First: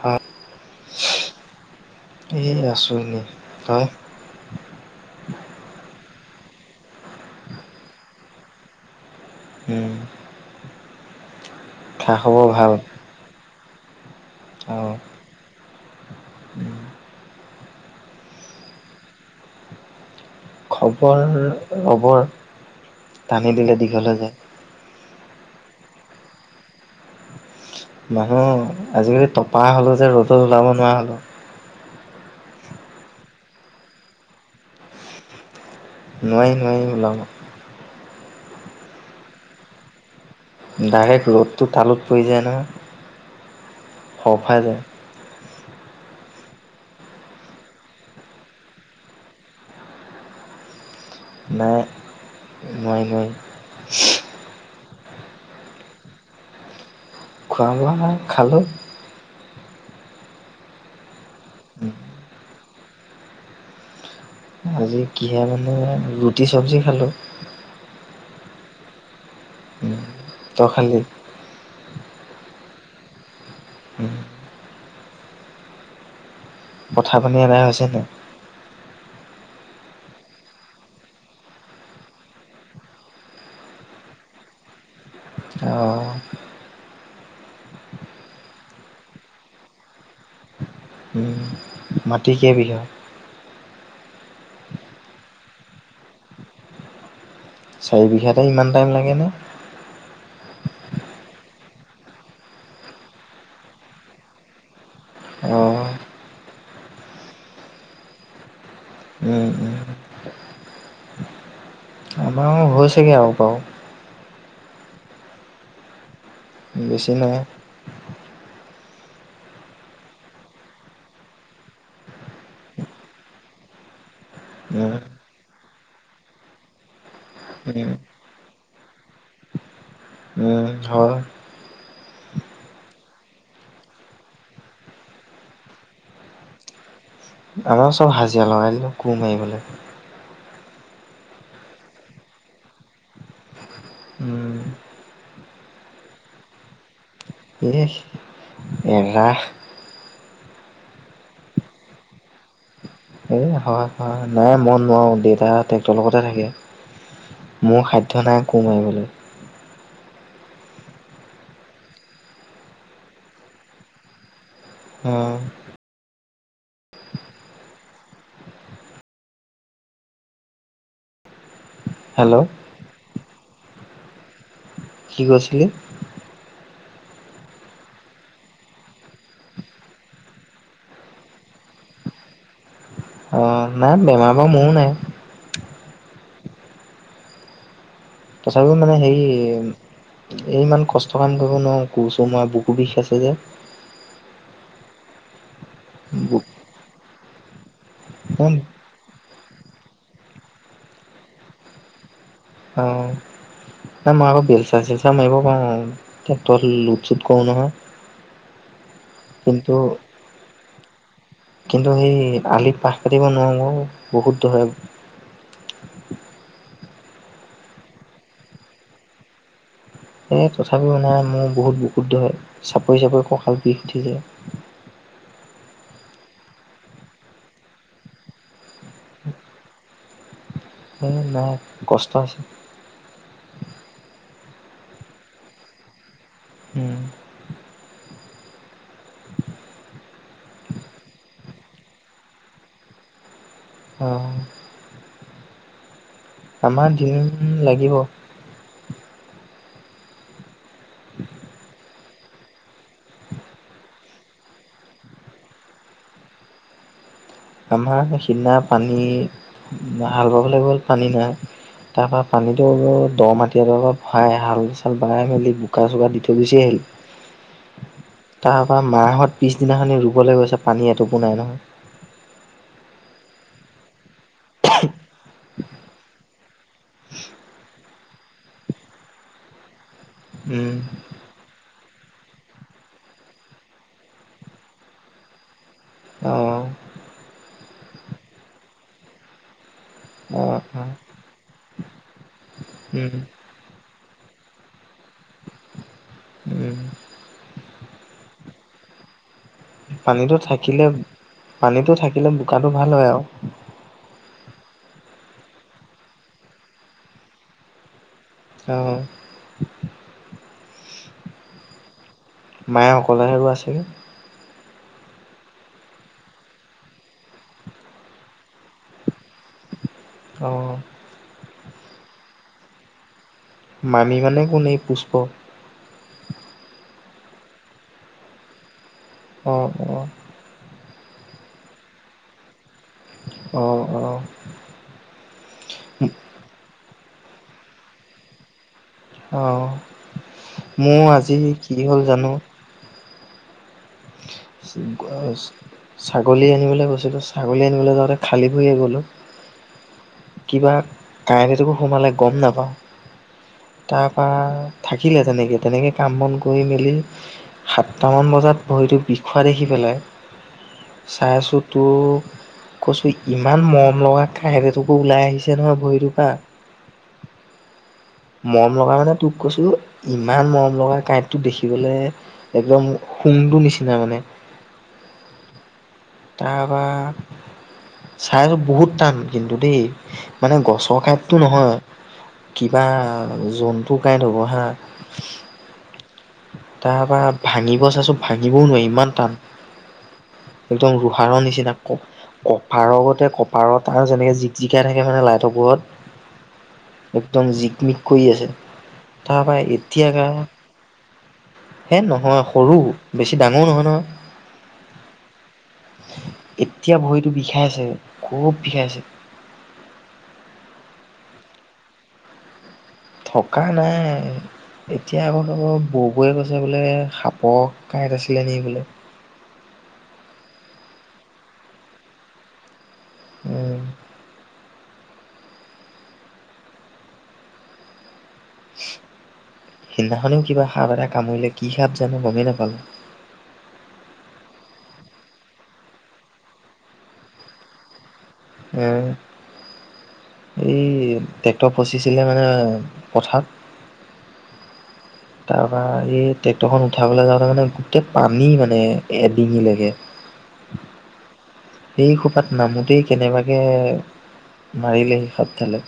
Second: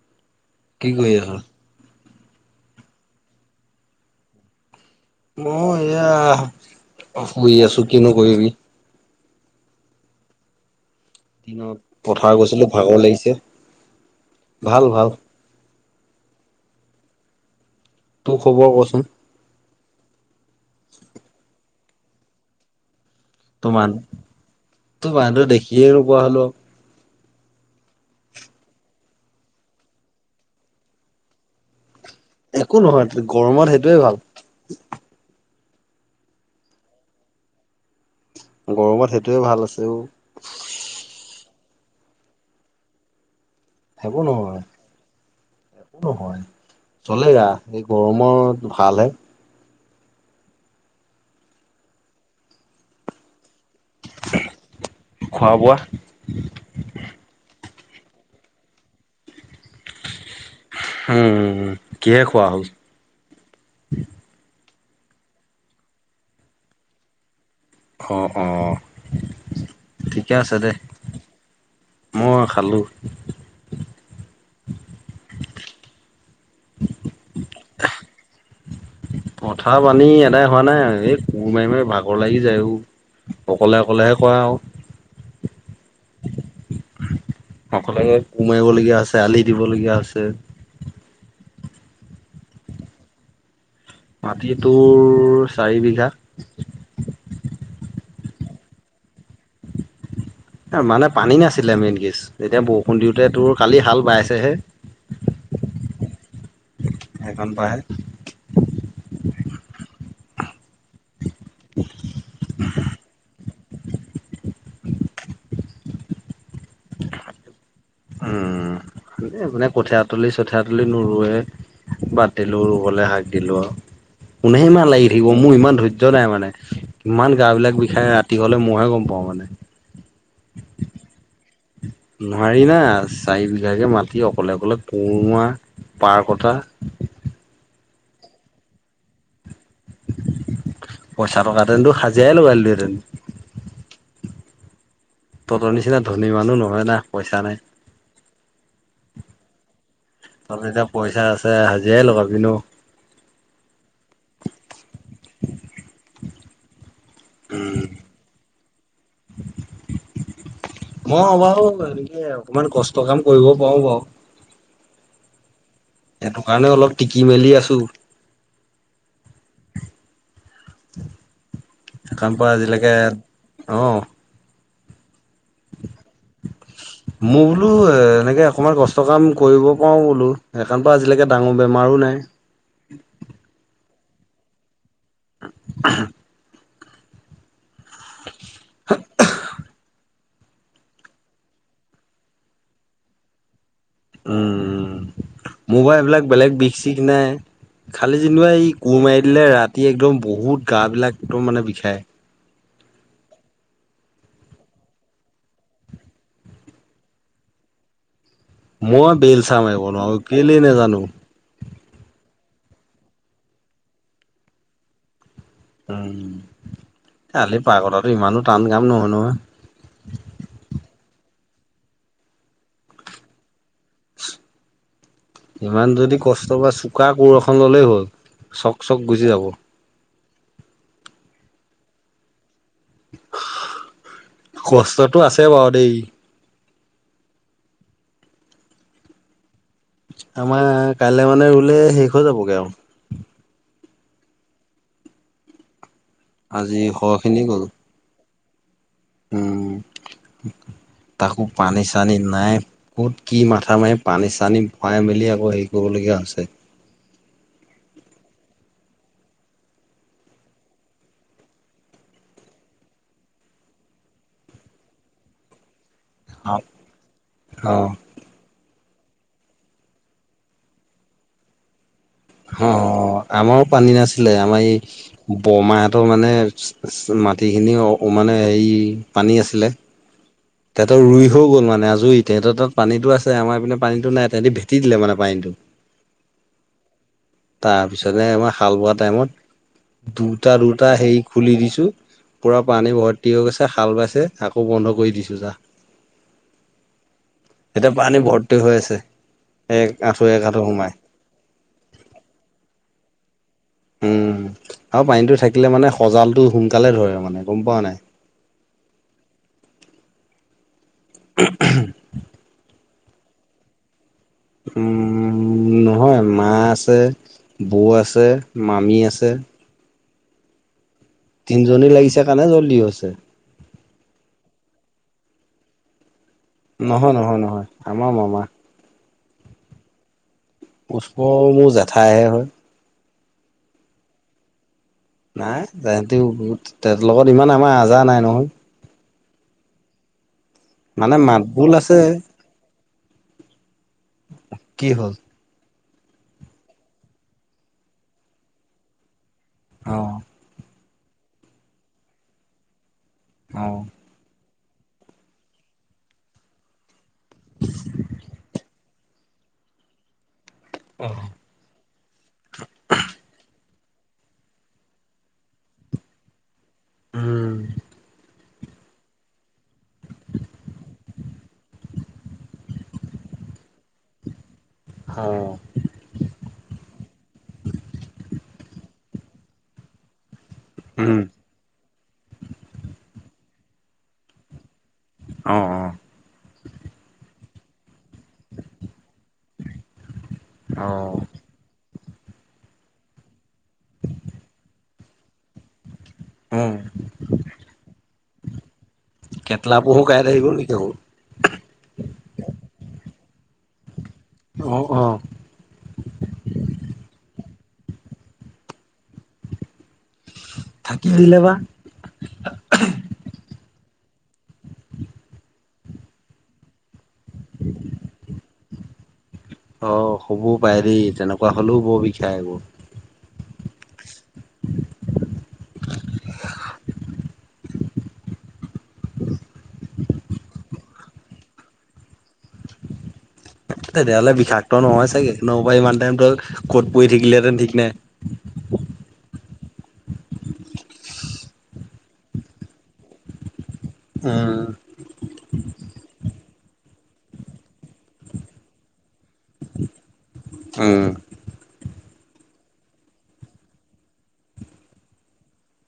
সাপ কি কৰি আছো? এই আছোঁ এনেই, তই? মই এইয়া শুই আছো কিনো কৰিবি। উম। দিনত খা পথাৰ খবৰ গৈছিলো ভাল ভাগৰ লাগিছে। ভাল অঁ ভাল। তোৰ খবৰ কচোন? খবৰ লবৰ। তোমাৰ তোৰ মানুহটোক দেখিয়ে নোপোৱা হ'লো আৰু? নহয়, আজিকালি টপা হ'লো যে ৰ'দত ওলাব নোৱাৰা হ'লোঁ। একো নহয় গৰমত সেইটোৱে ভাল। নোৱাৰি নোৱাৰি ওলাব। গৰমত সেইটোৱে ভাল আছে অ'। ডাইৰেক্ট ৰ'দটো তালুত পৰি যায় নহয়? একো ফৰফৰাই নহয়। যায় একো নহয় চলেগা, এই গৰমত ভালহে। নাই নোৱাৰি নোৱাৰি। খোৱা বোৱা? খোৱা বোৱা নাই, খালোঁ। উম, কিহেৰে খোৱা হ'ল? আজি কিহে মানে ৰুটি চব্জি খালোঁ। অ' অ' উম, ঠিকে আছে তই দে। খালি মই খালোঁ উম, পথা পানী এদাই হৈছেতো পথাৰ পানী এদাই হোৱা নাই এই কোৰ মাৰি মাৰি ভাগৰ লাগি যায় ও অকলে অকলেহে কৰা আও অ অকলে কোৰ মাৰিবলগীয়া আছে আলি দিব লগীয়া হৈছে উম মাটি কেই বিঘা মাটি তোৰ চাৰি বিঘা চাৰি বিঘাতে ইমান টাইম লাগেনে মানে পানী নাছিলে মেইন কেচ এতিয়া বৰষুণ দিওঁতে তোৰ কালি হাল বাইছেহে অ সেইখন পাহে উম উম [unintelligible] আমাৰ হৈছেগে আৱ বাও বেছি নাই উম মানে কঠিয়া তলি চঠিয়া তলি নোৰুৱে বাত দিলো ৰুবলে সাক দিলো আৰু কোনে ইমান উম, লাগি থাকিব মোৰ ইমান ধৈৰ্য্য নাই মানে ইমান গা বিলাক উম। বিষাই ৰাতি হলে মইহে গম পাওঁ মানে উম হয় নোৱাৰি না চাৰি বিঘাকে মাতি অকলে অকলে কুৰ মাৰা পাৰ কটা আমাৰ চব হাজিৰা লগাই দিলো কুম মাৰিবলে পইচা টকাহেতেনটো সাজিয়াই লগাই দিলোহেতেন উম তহঁতৰ নিচিনা ধনী মানুহ নহয় না পইচা নাই এ এৰা তহঁতৰ এতিয়া পইচা আছে হাজিৰা লগাবি ন এ হয় হয় নাই মই নোৱাৰো দেউতা ট্ৰেক্টৰ লগতে থাকে উম মোৰ সাধ্য নাই কুৰ মাৰিবলে মই বাৰু এনেকে অকমান কষ্ট কাম কৰিব পাৰো বাৰু অ সেইটো কাৰণে অলপ টিকি মেলি আছো [inaudible] হেল্ল' কাম পৰা আজিলৈকে অহ কি কৈছিলি মই বোলো এ এনেকে অকমান কষ্ট কাম কৰিব পাৰো বোলো সেইকাৰণে বা আজিলৈকে ডাঙৰ বেমাৰো নাই অ', নাই বেমাৰ বাৰু মোৰো নাই [unintelligible] তথাপি মানে হেৰি এই ইমান কষ্ট কাম কৰিব নোৱাৰো কুৰ‌ চুৰ‌ মৰা বুকু বিষ আছে যে উম মোৰ বা এইবিলাক বুক বেলেগ বিষ চিষ নাই খালি যেনিবা এই কুৰ মাৰি দিলে ৰাতি একদম বহুত গাবিলাক একদম মানে বিষায় অঁ নাই মই আকৌ বেলচা চেলচা মাৰিব [inaudible] ট্ৰেক্টৰ লোট চোট কৰে নহয়। মই বেলচা কিন্তু মাৰিব নোৱাৰো আৰু কেলেই নেজানো। কিন্তু সেই আলিত পাহ কাটিব নোৱাৰোঁ বহুত দৰে উম কালি বাঁহ কটাতো ইমানো টান কাম নহয়, নহয়। এই তথাপিও মানে নাই মোৰ বহুত বুকুত ধৰে, চাপৰি চাপৰি কঁকাল বিষ উঠি যায়। ইমান যদি কষ্ট বা চোকা কোৰ এখন ল'লেই হ'ল চক চক গুচি যাব। উম নাই কষ্ট আছে্ কষ্টটো আছে বাৰু দেই। উম আমাৰ কাইলৈ মানে ৰুলে শেষ হৈ যাবগৈ আৰু। অ আজি আমাৰ সৰহ খিনি দিন গ'ল লাগিব। উম তাকো পানী চানি নাই। ক'ত কি মাথা মাৰি পানী চানী ভৰাই মেলি আকৌ হেৰি কৰিবলগীয়া হৈছে। আমাৰ সিদিনা পানী হাল বাবলৈ গ'ল পানী নাই। তাৰ পৰা পানীটো দ মাটি এ দৰ পৰা ভৰাই হাল চাল বাই মেলি বোকা চোকা দি ত অ গুচি আহিলো। তাৰ পৰা মা হঁতে পিছদিনাখনি ৰুবলৈ গৈছে পানী এটুপো নাই নহয়। অ আমাৰো পানী নাছিলে আমাৰ এই বৰমাহঁতৰ মানে মাটিখিনি মানে হেৰি পানী আছিলে। উম তেহেঁত ৰুই হৈ গ'ল মানে আজৰি তেহেঁত তাত পানীটো আছে আমাৰ এইপিনে পানীটো নাই তেহেঁতি ভেটি দিলে মানে পানীটো অ', তাৰপিছতে আমাৰ হাল বোৱা টাইমত দুটা অ', অ', দুটা হেৰি খুলি দিছোঁ। পূৰা পানী উম, ভৰ্তি হৈ গৈছে হাল বাইছে আকৌ বন্ধ কৰি দিছোঁ যা [unintelligible] এতিয়া পানী ভৰ্তি হৈ আছে এক আঁঠু এক আঁঠু সোমাই। পানীতটো থাকিলে বোকাটো ভাল হয় আৰু। উ আৰু পানীটো থাকিলে মানে সজালটো সোনকালে ধৰে মানে গম পোৱা নাই। অঁ [unintelligible] প্ৰায়ে অকলেহে ৰুৱা আছে নে? উম নহয় মা আছে বৌ আছে মামী আছে। অঁ তিনিজনী লাগিছে কাৰণে জল্ডি হৈছে। মামি মানে কোন এই পুষ্প নহয় নহয় নহয় আমাৰ মামাৰ হয়, অঁ পুষ্প মোৰ জেঠাইহে হয়। হয়, অঁ নাই তাহঁতৰ লগত ইমান আমাৰ আহজাৰ নাই নহয়। অঁ মোৰ মানে আজি মাতবোল কি আছে হ'ল জানো। কি হ'ল ছাগলী আনিবলৈ গৈছিলিলো ছাগলী আনিবলৈ যাওঁতে খালী ভৰিয়ে গলো। অ কিবা কাঁইট এডোখৰ সোমালে গম নাপাওঁ। অ তাৰপৰা থাকিলে তেনেকৈ তেনেকৈ কাম বন কৰি মেলি সাতটামান বজাত ভৰিটো বিষোৱা দেখি পেলাই, চাই আছো তো কৈছোঁ ইমান মৰম লগা [unintelligible] ওলাই আহিছে নহয় ভৰিটোৰ পৰা উম। মৰম লগা মানে তোক কৈছো, ইমান মৰম লগাই কাঁইটো দেখিবলৈ একদম সুডুৰ নিচিনা মানে। হ তাৰপৰা চাই আছো বহুত টান কিন্তু দেই, মানে গছ উম কাইটো নহয়, কিবা জন্তু কাই হ'ব হা। অ অ। তাৰপৰা ভাঙিবলৈ চাইছিলোঁ, ভাঙিবও নোৱাৰি ইমান টান। অ একদম ৰোহাৰৰ নিচিনা। কপাৰৰ গতে কপাৰ তাৰ যেনেকে জিক-জিকাই থাকে মানে লাইটৰ পোহৰত উম একদম জিকমিক কৰি আছে। কেটলা তাৰপৰা পহু এতিয়া [unintelligible] এ নহয় সৰু, বেছি ডাঙৰ নহয় নহয়। অ অ। এতিয়া ভৰিটো বিষাইছে, খুব বিষাইছে। থাকি দিলে বা থকা নাই এতিয়া আকৌ ব-বৌৱে কৈছে বোলে, সাপৰ কাঁইট আছিল নেকি বোলে। অ হ'বও পাৰে দেই তেনেকুৱা হ'লেও বৰ বিষায় এইবোৰ। উম। সিদিনাখনেও কিবা সাপ এটাই কামুৰিলে। কি সাপ জানো গমেই নাপালোঁ। তেতিয়াহ'লে বিষাক্ত নহয় চাগে। নহ'লে ইমান টাইমত ক'ত পৰি থাকিলেহেঁতেন ঠিক নাই। উম এই ট্ৰেক্টৰ ফচিছিলে মানে পথাৰত উম তাৰপৰা এই ট্ৰেক্টৰখন উঠাবলৈ যাওঁতে মানে গোটেই পানী মানে এডঙি লৈকে। [inaudible] উম। সেই খোপাত নামোঁতেই কেনেবাকৈ মাৰিলে সাপডালে।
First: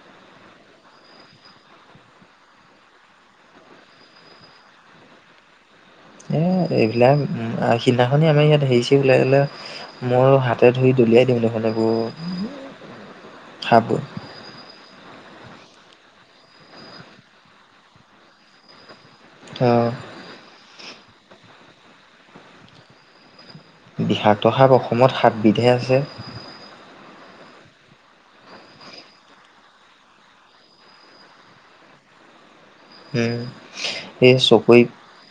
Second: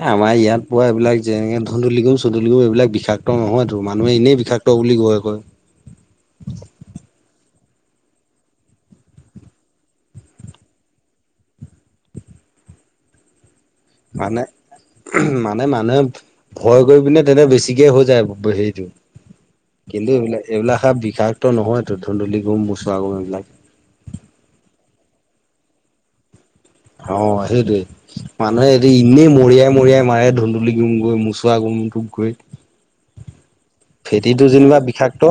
এ আমাৰ ইয়াত পোৱা এইবিলাক যেনেকৈ [unintelligible] এইবিলাক বিষাক্ত নহয়তো, মানুহে এনেই বিষাক্ত ত বুলি গৈ কয়। এ এইবিলাক সিদিনাখনেই আমাৰ ইয়াত [unintelligible] মই হাতে ধৰি দলিয়াই দিম দেখোন এইবোৰ সাপ মানে‌, মানে মানুহে ভয় কৰি পিনে তেনে বেছিকৈ হৈ যায় হেৰিটো। অ কিন্তু এইবিলাক, এইবিলাক সাপ বিষাক্ত নহয়তো। ধুন্দুলি গোম, মোচোৱা গোম এইবিলাক। বিষাক্ত সাপ অসমত সাতবিধহে আছে। অ সেইটোৱেই। মানুহে এতিয়া এনেই মৰিয়াই মৰিয়াই মাৰে ধুন্দুলি গোমক, মোচোৱা গোমটোক গৈ। উম সেই ফেটিটো যেনিবা চকৈ, বিষাক্ত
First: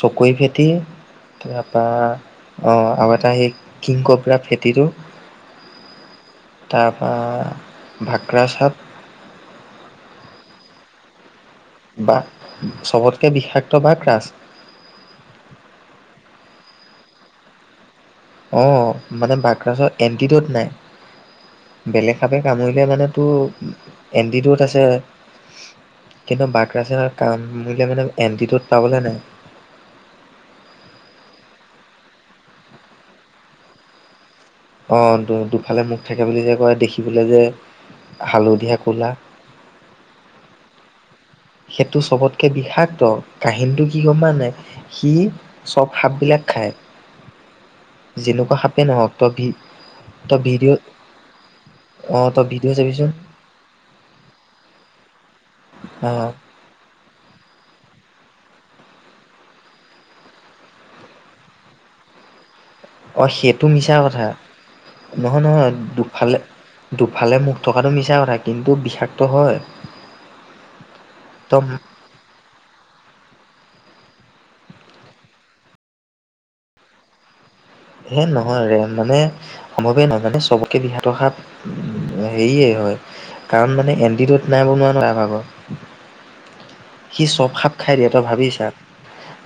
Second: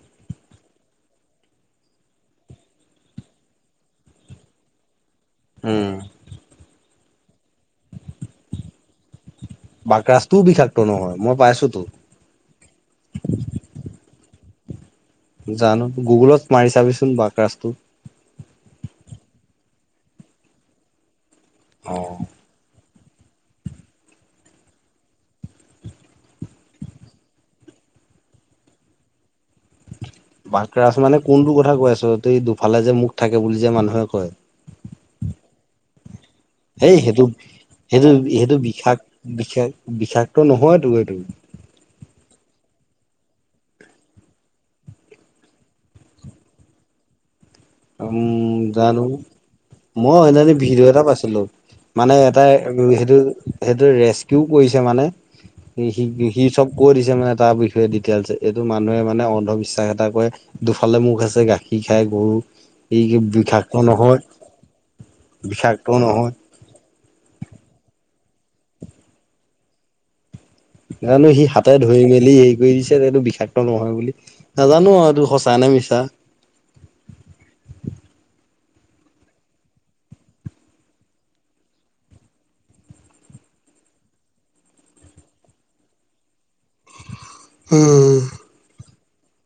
চকৈ ফেটি তাৰপৰা অ আৰু এটা সেই কিং কোব্ৰা ফেটিটো উম। তাৰপৰা বাকৰাজ সাপ, বাকৰাজটোও বিষাক্ত নহয়। মই পাইছোঁতো। বা চবতকৈ বিষাক্ত বাকৰাজ। জানো, গুগুলত মাৰি চাবি চোন বাকৰাজটো। অ মানে বাকৰাজৰ এন টি ৰ'ড নাই, অ বেলেগভাৱে কামৰিলীয়া মানেতো এণ্টিড'ট আছে। কিন্তু বাকৰাজে কামুৰিলে মানে এণ্টিড'ট পাবলৈ নাই। বাকৰাজ মানে কোনটো কথা কৈ আছ? তই দুয়োফালে যে মুখ থাকে বুলি যে মানুহে কয়। অ দুয়োফালে মুখ থাকে বুলি যে কয় এই, দেখিবলৈ সেইটো যে সেইটো সেইটো হালধীয়া বিষাক ক'লা বিষাক বিষাক্ত নহয়তো সেইটো? সেইটো চবতকে বিষাক্ত কাহিনীটো কি গম পাই নাই? সি চব সাপবিলাক খায়। উম যেনেকুৱা সাপে জানো, নহওক তই ভি মই সিদিনাখনি ভিডিঅ' এটা পাইছিলো। মানে অ' এটা তই ভিডিঅ' চাবিচোন সেইটো সেইটো ৰেস্কিউ কৰিছে মানে, সি অ' সি চব কৈ দিছে, মানে তাৰ বিষয়ে ডিটেইলছ এইটো মানুহে মানে অন্ধবিশ্বাস এটা কৰে দুয়োফালে মুখ আছে গাখীৰ খায়, গৰু ই অ, সেইটো বিষাক্ত মিছা নহয় কথা নহয় নহয় বিষাক্ত নহয় দুয়োফালে দুফালে মুখ থকাটো মিছা কথা, কিন্তু বিষাক্ত হয়। জানো সি তই হাতে ধৰি মেলি হেৰি কৰি দিছে এইটো বিষাক্ত নহয় বুলি নাজানো আৰু এইটো সঁচা নে মিছা হে নহয় ৰে মানে সম্ভৱে নহয় জানে চবতকে বিষাক্ত সাপ হেৰিয়ে হয় কাৰণ মানে এনডিড'ত নাই বনোৱা ন এয়া ভাগৰ সি চব সাপ খাই দিয়ে তই ভাবি চা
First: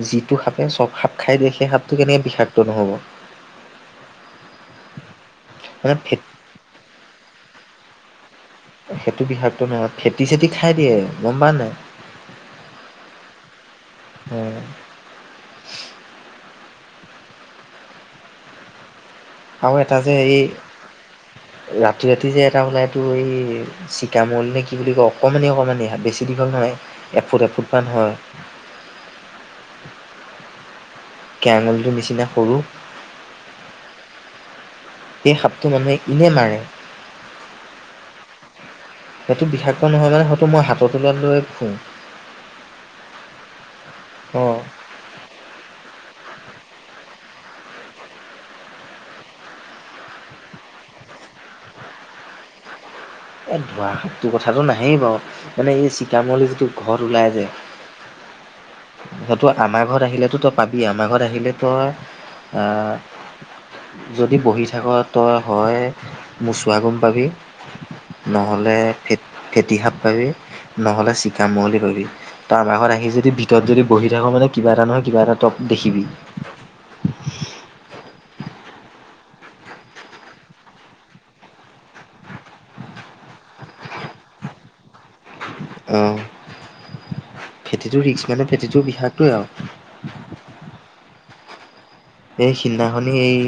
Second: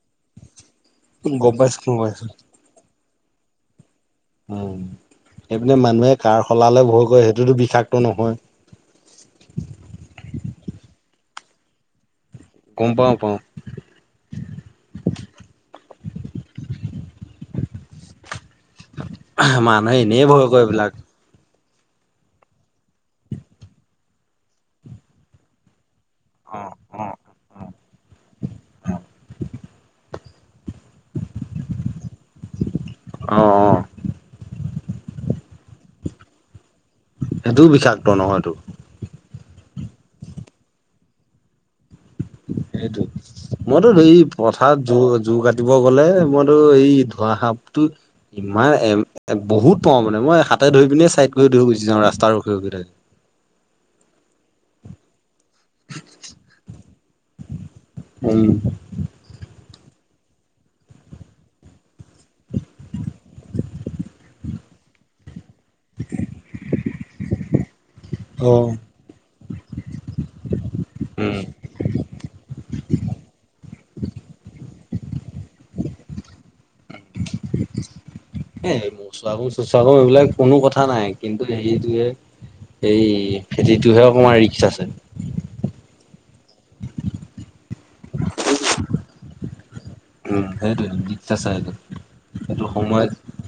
যিটো সাপে চব সাপ খাই দিয়ে গম সেই পাইছো সাপটো গম কেনেকে পাইছো বিষাক্ত নহ'ব উ সেইপিনে মানে মানুহে ফে কাৰশলালে ভয় কৰে সেইটোতো বিষাক্ত নহয় সেইটো বিষাক্ত নহয় ফেটি চেটি খাই দিয়ে গম পাৱ নাই গম পাও পাও উম [unintelligible] আৰু এটা মানুহে যে এনেই এই ভয় কৰে এইবিলাক ৰাতি ৰাতি যে এটা ওলাই এইটো এই চিকামল নে কি বুলি কয় অকণমানি অকণমানি সাপ বে ছি দীঘল নহয় এফুট এফুট মান হয়। অ [unintelligible] কেৰা আঙুলিটোৰ নিচিনা সৰু অ অ সেই সাপটো মানুহে ইনে মাৰে সেইটোও বিষাক্ত নহয়তো সেইটো বিষাক্ত নহয় নহয় সেইটো মই হাতৰ তলুৱাত লৈয়ে ফুৰো সেইটো মইতো এই অঁ পথাৰত জো জোৰ কাটিব গ'লে মইতো এই ধোঁৱা সাপটো ইমান এ বহুত পাও মানে মই হাতে ধৰি পিনে চাইড কৰি ধৰি গুচি যাও ৰাস্তাৰ ৰখি ৰখি থাকে এ ধোঁৱা সাপটোৰ কথাটো নাহেই বাও মানে এই চিকামল যিটো ঘৰত ওলাই যে উম, সেইটো আমাৰ ঘৰত আহিলেতো তই পাবিয়ে আমাৰ ঘৰত আহিলে তই আহ যদি বহি থাক তই হয়ে মোচোৱা গম পাবি অ'। নহ'লে ফে ফেঁটিসাপ পাবি নহ'লে উম, চিকামহলি পাবি তই আমাৰ ঘৰত আহি যদি ভিতৰত যদি বহি থাকো মানে কিবা এটা নহয় কিবা এটা টপ দেখিবি। [inaudible] এ মোৰচাগম চচাগম এইবিলাক কোনো কথা নাই কিন্তু হেৰিটোহে, এই ফেটিটোহে অকণমান ৰিক্স আছে। অ ফেঁটিটো ৰিস্ক মানে ফেঁটিটোৰ বিষাক্তই আৰু, উম সেইটোয়েটো [unintelligible] এইটো, এই সিদিনাখনি এই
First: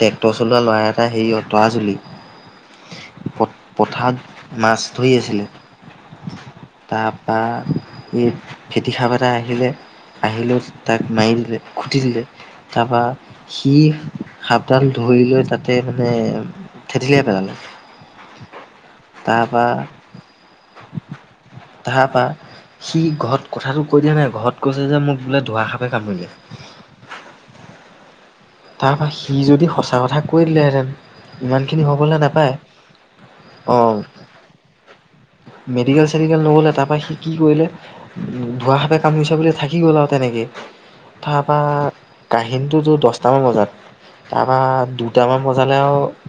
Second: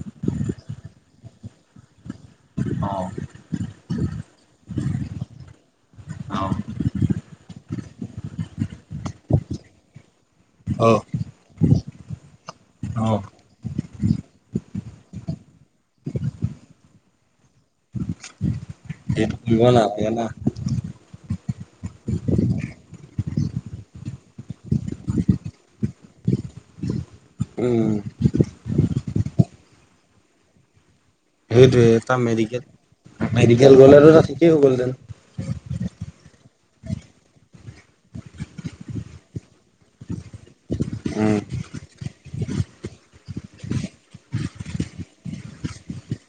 ট্ৰেক্টৰ চলোৱা ল'ৰা এটা হেৰীয়ৰ অ', অঁতৰাজুলি, প পথাৰত মাছ ধৰি আছিলে। অ'। তাৰপৰা এই ফেঁটি সাপ এটা আহিলে। আহিলৈ তাক অ'। মাৰি দিলে খুঁটি দিলে তাৰপৰা, অ', সি সাপডাল ধৰি লৈ তাতে মানে থেতেলিয়াই পেলালে। সেইটো তাৰ কৰিব পা নালাগে না, তাৰ পা সি ঘৰত কথাটো কৈ দিয়া নাই ঘৰত কৈছে যে মোক বোলে ধোঁৱা সাপে কামুৰিলে। উম তাৰ পা সি যদি সঁচা কথা কৈ দিলেহেতেন, সেইটোৱে তাৰ মেডিকেল অ মেডিকেল গ'লেটো তাৰ ঠিকেই হৈ গ'লহেতেন। মেডিকেল চেডিকেল নগলে তাৰপৰা সি কি কৰিলে, ধুঁৱা সাপে কামুৰিছে বুলি থাকি গ'ল আৰু তেনেকেই, উম তাপা কাহিনতটোতো দছ, টামান বজাত তাৰপৰা দুটামান বজালে আৰু,